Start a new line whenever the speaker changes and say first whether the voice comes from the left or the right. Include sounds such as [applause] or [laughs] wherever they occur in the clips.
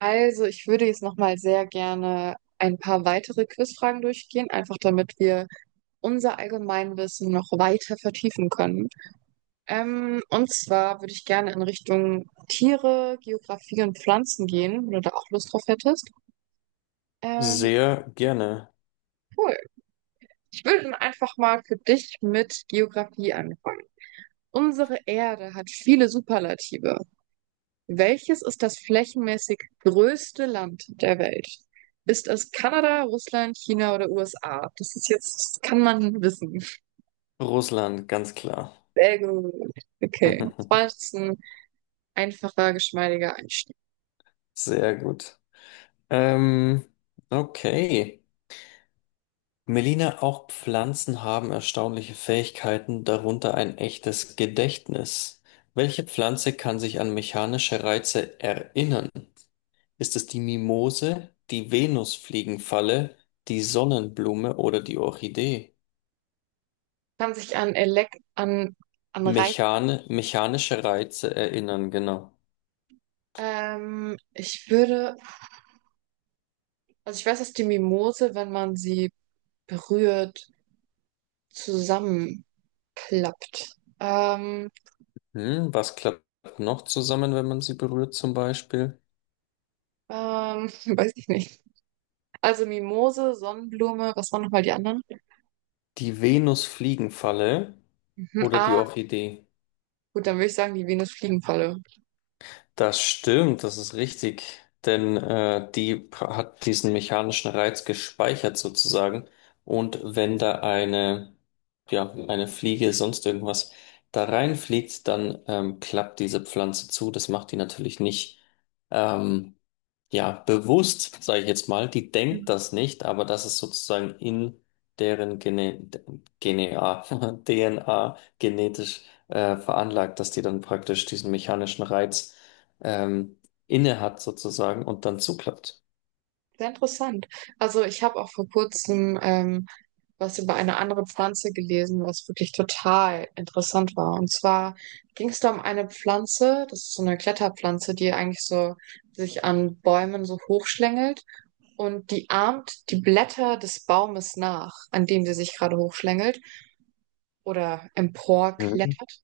right: Also, ich würde jetzt nochmal sehr gerne ein paar weitere Quizfragen durchgehen, einfach damit wir unser Allgemeinwissen noch weiter vertiefen können. Und zwar würde ich gerne in Richtung Tiere, Geografie und Pflanzen gehen, wenn du da auch Lust drauf hättest. Ähm,
left: Sehr gerne.
right: cool. Ich würde dann einfach mal für dich mit Geografie anfangen. Unsere Erde hat viele Superlative. Welches ist das flächenmäßig größte Land der Welt? Ist es Kanada, Russland, China oder USA? Das ist jetzt, das kann man wissen.
left: Russland, ganz klar.
right: Sehr gut. Okay. Das war
left: [laughs]
right: jetzt ein einfacher, geschmeidiger Einstieg.
left: Sehr gut. Ähm, okay. Melina, auch Pflanzen haben erstaunliche Fähigkeiten, darunter ein echtes Gedächtnis. Welche Pflanze kann sich an mechanische Reize erinnern? Ist es die Mimose, die Venusfliegenfalle, die Sonnenblume oder die Orchidee?
right: Kann sich an Elek an, an Reiz.
left: Mechane, mechanische Reize erinnern, genau.
right: Ich würde, also ich weiß, dass die Mimose, wenn man sie berührt, zusammenklappt. Ähm,
left: Hm, was klappt noch zusammen, wenn man sie berührt, zum Beispiel?
right: ähm, [laughs] weiß ich nicht. Also Mimose, Sonnenblume, was waren nochmal die anderen?
left: Die Venusfliegenfalle
right: Mhm.
left: oder die
right: Ah,
left: Orchidee?
right: gut, dann würde ich sagen, die Venusfliegenfalle.
left: Das stimmt, das ist richtig. Denn hat diesen mechanischen Reiz gespeichert sozusagen. Und wenn da eine, ja, eine Fliege, sonst irgendwas da reinfliegt, dann klappt diese Pflanze zu. Das macht die natürlich nicht, ähm, ja, bewusst, sage ich jetzt mal. Die denkt
right: Mhm.
left: das nicht, aber das ist sozusagen in deren Genea, DNA [laughs] genetisch veranlagt, dass die dann praktisch diesen mechanischen Reiz ähm, inne hat sozusagen und dann zuklappt.
right: Sehr interessant. Also ich habe auch vor kurzem was über eine andere Pflanze gelesen, was wirklich total interessant war. Und zwar ging es da um eine Pflanze, das ist so eine Kletterpflanze, die eigentlich so sich an Bäumen so hochschlängelt und die ahmt die Blätter des Baumes nach, an dem sie sich gerade hochschlängelt oder
left: Mhm.
right: emporklettert.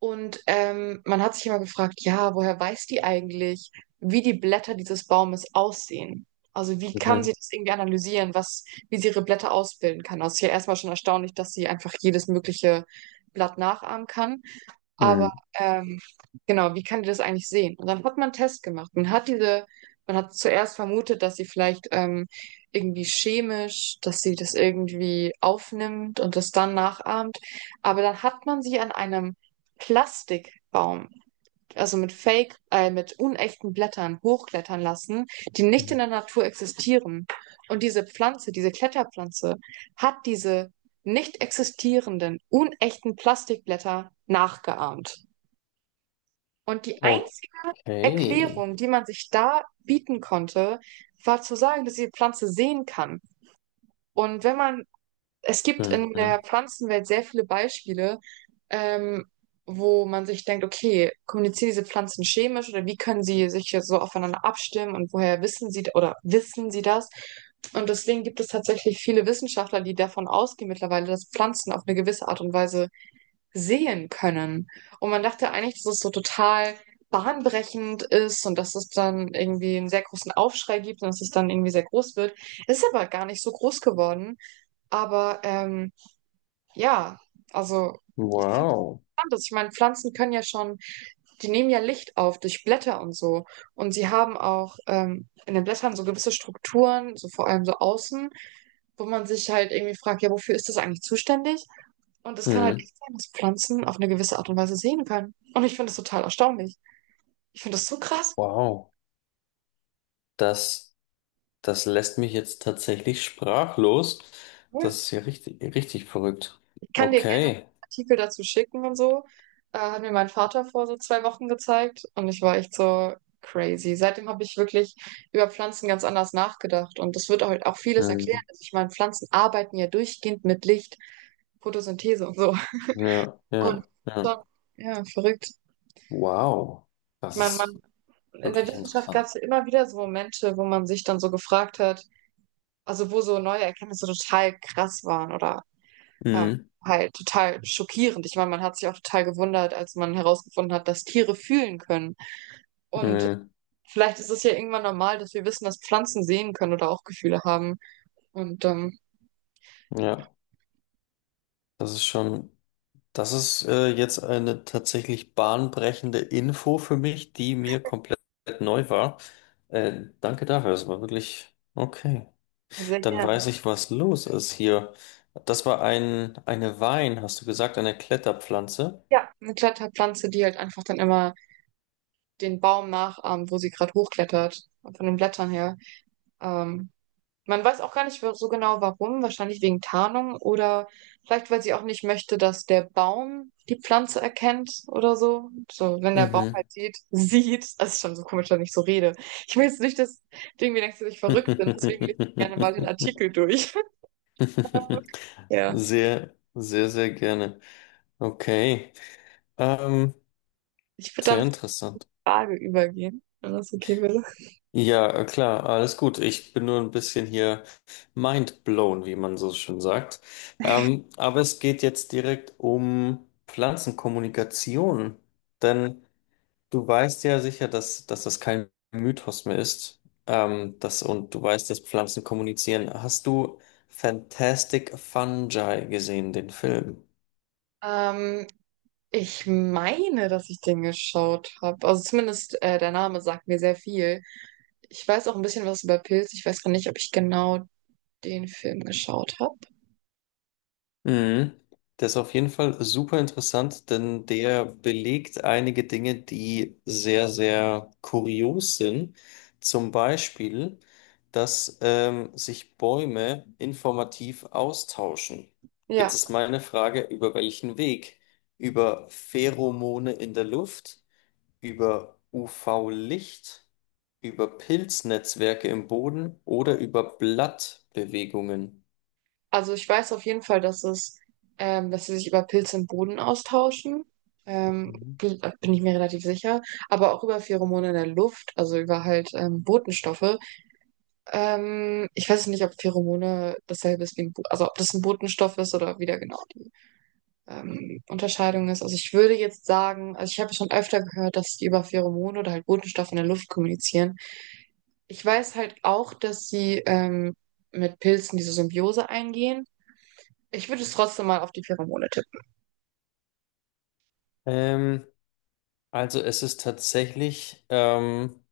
right: Und man hat sich immer gefragt, ja, woher weiß die eigentlich, wie die Blätter dieses Baumes aussehen? Also wie kann
left: Mhm.
right: sie das irgendwie analysieren, was, wie sie ihre Blätter ausbilden kann? Das ist ja erstmal schon erstaunlich, dass sie einfach jedes mögliche Blatt nachahmen kann. Aber
left: Mhm.
right: ähm, genau, wie kann die das eigentlich sehen? Und dann hat man einen Test gemacht. Man hat zuerst vermutet, dass sie vielleicht irgendwie chemisch, dass sie das irgendwie aufnimmt und das dann nachahmt. Aber dann hat man sie an einem Plastikbaum also mit Fake, mit unechten Blättern hochklettern lassen, die nicht
left: Mhm.
right: in der Natur existieren. Und diese Pflanze, diese Kletterpflanze, hat diese nicht existierenden, unechten Plastikblätter nachgeahmt. Und die einzige
left: Okay.
right: Erklärung, die man sich da bieten konnte, war zu sagen, dass die Pflanze sehen kann. Und wenn man es gibt in der
left: Mhm.
right: Pflanzenwelt sehr viele Beispiele, ähm, wo man sich denkt, okay, kommunizieren diese Pflanzen chemisch oder wie können sie sich hier so aufeinander abstimmen und woher wissen sie oder wissen sie das? Und deswegen gibt es tatsächlich viele Wissenschaftler, die davon ausgehen mittlerweile, dass Pflanzen auf eine gewisse Art und Weise sehen können. Und man dachte eigentlich, dass es so total bahnbrechend ist und dass es dann irgendwie einen sehr großen Aufschrei gibt und dass es dann irgendwie sehr groß wird. Ist aber gar nicht so groß geworden. Aber ja, also ich finde es
left: Wow.
right: interessant, dass ich meine, Pflanzen können ja schon, die nehmen ja Licht auf durch Blätter und so. Und sie haben auch in den Blättern so gewisse Strukturen, so vor allem so außen, wo man sich halt irgendwie fragt, ja, wofür ist das eigentlich zuständig? Und es kann halt
left: Mhm.
right: echt sein, dass Pflanzen auf eine gewisse Art und Weise sehen können. Und ich finde das total erstaunlich. Ich finde das so krass.
left: Wow. Das, das lässt mich jetzt tatsächlich sprachlos. Das
right: Ja.
left: ist ja richtig, richtig verrückt.
right: Kann dir gerne einen
left: Okay.
right: Artikel dazu schicken und so. Hat mir mein Vater vor so zwei Wochen gezeigt und ich war echt so crazy. Seitdem habe ich wirklich über Pflanzen ganz anders nachgedacht und das wird halt auch vieles erklären.
left: Mhm.
right: Also ich meine, Pflanzen arbeiten ja durchgehend mit Licht, Photosynthese und so.
left: Ja,
right: Und
left: ja, ja.
right: schon, ja, verrückt.
left: Wow.
right: Ich
left: Das
right: meine,
left: ist
right: man, in der
left: wirklich
right: Wissenschaft gab
left: interessant.
right: es ja immer wieder so Momente, wo man sich dann so gefragt hat, also wo so neue Erkenntnisse total krass waren oder Ähm,
left: Mhm.
right: halt total schockierend. Ich meine, man hat sich auch total gewundert, als man herausgefunden hat, dass Tiere fühlen können. Und
left: Mhm.
right: vielleicht ist es ja irgendwann normal, dass wir wissen, dass Pflanzen sehen können oder auch Gefühle haben. Und
left: Ja, das ist schon. Das ist jetzt eine tatsächlich bahnbrechende Info für mich, die mir komplett neu war. Danke dafür, das war wirklich okay.
right: sehr
left: Dann weiß
right: gern.
left: ich, was los ist hier. Das war eine Wein, hast du gesagt, eine Kletterpflanze.
right: Ja, eine Kletterpflanze, die halt einfach dann immer den Baum nachahmt, wo sie gerade hochklettert, von den Blättern her. Ähm, Man weiß auch gar nicht so genau warum, wahrscheinlich wegen Tarnung oder vielleicht, weil sie auch nicht möchte, dass der Baum die Pflanze erkennt oder so. So, wenn der Baum
left: Mhm.
right: halt sieht, das ist schon so komisch, wenn ich so rede. Ich will jetzt nicht, dass du irgendwie denkst, dass ich verrückt bin, deswegen lese ich gerne mal den
left: [laughs]
right: Artikel durch. [laughs] Ja.
left: Sehr, sehr, sehr gerne. Okay. Ähm,
right: Ich würde dann
left: sehr
right: zur
left: interessant.
right: Frage übergehen, wenn das okay wäre.
left: Ja, klar, alles gut. Ich bin nur ein bisschen hier mind blown, wie man so schön sagt. Aber es geht jetzt direkt um Pflanzenkommunikation. Denn du weißt ja sicher, dass das kein Mythos mehr ist. Und du weißt, dass Pflanzen kommunizieren. Hast du Fantastic Fungi gesehen, den Film?
right: Ähm, Ich meine, dass ich den geschaut habe. Also zumindest der Name sagt mir sehr viel. Ich weiß auch ein bisschen was über Pilze. Ich weiß gar nicht, ob ich genau den Film geschaut habe.
left: Mhm. Der ist auf jeden Fall super interessant, denn der belegt einige Dinge, die sehr, sehr kurios sind. Zum Beispiel, dass sich Bäume informativ austauschen.
right: Ja,
left: Jetzt ist meine Frage, über welchen Weg? Über Pheromone in der Luft, über UV-Licht, über Pilznetzwerke im Boden oder über Blattbewegungen?
right: also ich weiß auf jeden Fall, dass es, dass sie sich über Pilze im Boden austauschen. Ähm,
left: Mhm.
right: bin ich mir relativ sicher. Aber auch über Pheromone in der Luft, also über halt Botenstoffe. Ich weiß nicht, ob Pheromone dasselbe ist wie ein, Bo also ob das ein Botenstoff ist oder wieder genau die Unterscheidung ist. Also ich würde jetzt sagen, also ich habe schon öfter gehört, dass die über Pheromone oder halt Botenstoffe in der Luft kommunizieren. Ich weiß halt auch, dass sie mit Pilzen diese Symbiose eingehen. Ich würde es trotzdem mal auf die Pheromone tippen.
left: Ähm, Also es ist tatsächlich,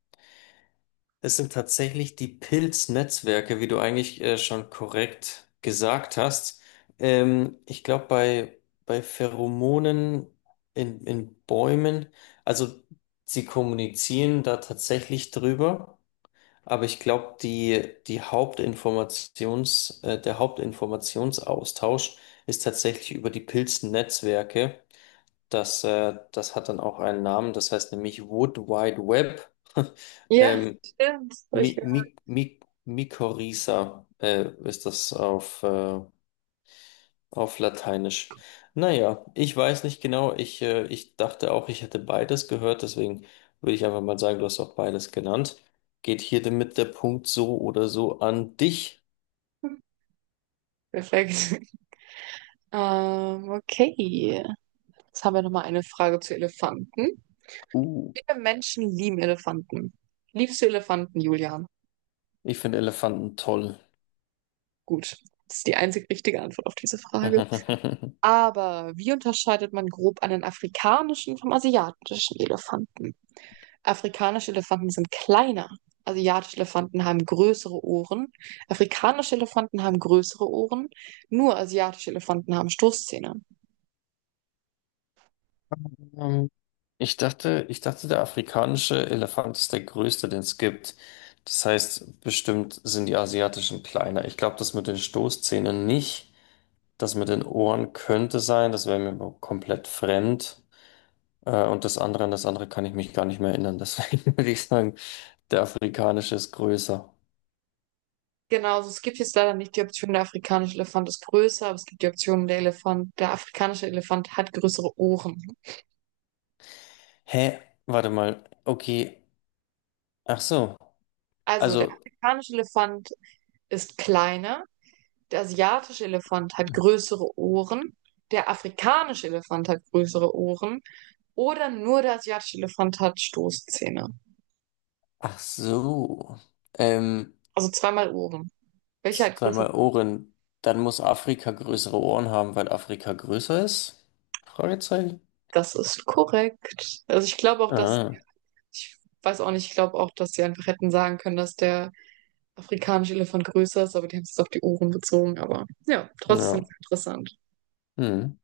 left: es sind tatsächlich die Pilznetzwerke, wie du eigentlich schon korrekt gesagt hast. Ich glaube, bei Pheromonen in Bäumen, also sie kommunizieren da tatsächlich drüber, aber ich glaube, die der Hauptinformationsaustausch ist tatsächlich über die Pilznetzwerke. Das hat dann auch einen Namen, das heißt nämlich Wood Wide Web. [laughs]
right: Ja,
left: ähm,
right: stimmt. Hab ich
left: Mi
right: gehört.
left: Mi Mi Mykorrhiza ist das auf Lateinisch. Naja, ich weiß nicht genau. Ich dachte auch, ich hätte beides gehört, deswegen würde ich einfach mal sagen, du hast auch beides genannt. Geht hier damit der Punkt so oder so an dich?
right: Perfekt. [laughs] Okay. Jetzt haben wir nochmal eine Frage zu Elefanten.
left: Uh,
right: Viele Menschen lieben Elefanten. Liebst du Elefanten, Julian?
left: ich finde Elefanten toll.
right: Gut. Das ist die einzig richtige Antwort auf diese Frage.
left: [laughs]
right: Aber wie unterscheidet man grob einen afrikanischen vom asiatischen Elefanten? Afrikanische Elefanten sind kleiner. Asiatische Elefanten haben größere Ohren. Afrikanische Elefanten haben größere Ohren. Nur asiatische Elefanten haben Stoßzähne.
left: Ähm, ich dachte, der afrikanische Elefant ist der größte, den es gibt. Das heißt, bestimmt sind die asiatischen kleiner. Ich glaube, das mit den Stoßzähnen nicht. Das mit den Ohren könnte sein. Das wäre mir aber komplett fremd. Und das andere, an das andere kann ich mich gar nicht mehr erinnern. [laughs] Deswegen würde ich sagen, der afrikanische ist größer.
right: Genau, also es gibt jetzt leider nicht die Option, der afrikanische Elefant ist größer, aber es gibt die Option, der Elefant, der afrikanische Elefant hat größere Ohren.
left: Hä? Warte mal. Okay. Ach so.
right: Also der
left: Also,
right: afrikanische Elefant ist kleiner, der asiatische Elefant hat größere Ohren, der afrikanische Elefant hat größere Ohren oder nur der asiatische Elefant hat Stoßzähne.
left: ach so. Ähm.
right: Also zweimal oben. Welcher hat größere
left: Zweimal
right: Ohren?
left: Ohren. Dann muss Afrika größere Ohren haben, weil Afrika größer ist? Fragezeichen.
right: Das ist korrekt. Also ich glaube auch, dass,
left: Ah,
right: ich weiß auch nicht, ich glaube auch, dass sie einfach hätten sagen können, dass der afrikanische Elefant größer ist, aber die haben es jetzt auf die Ohren bezogen. Aber ja, trotzdem
left: ja.
right: interessant.
left: Hm.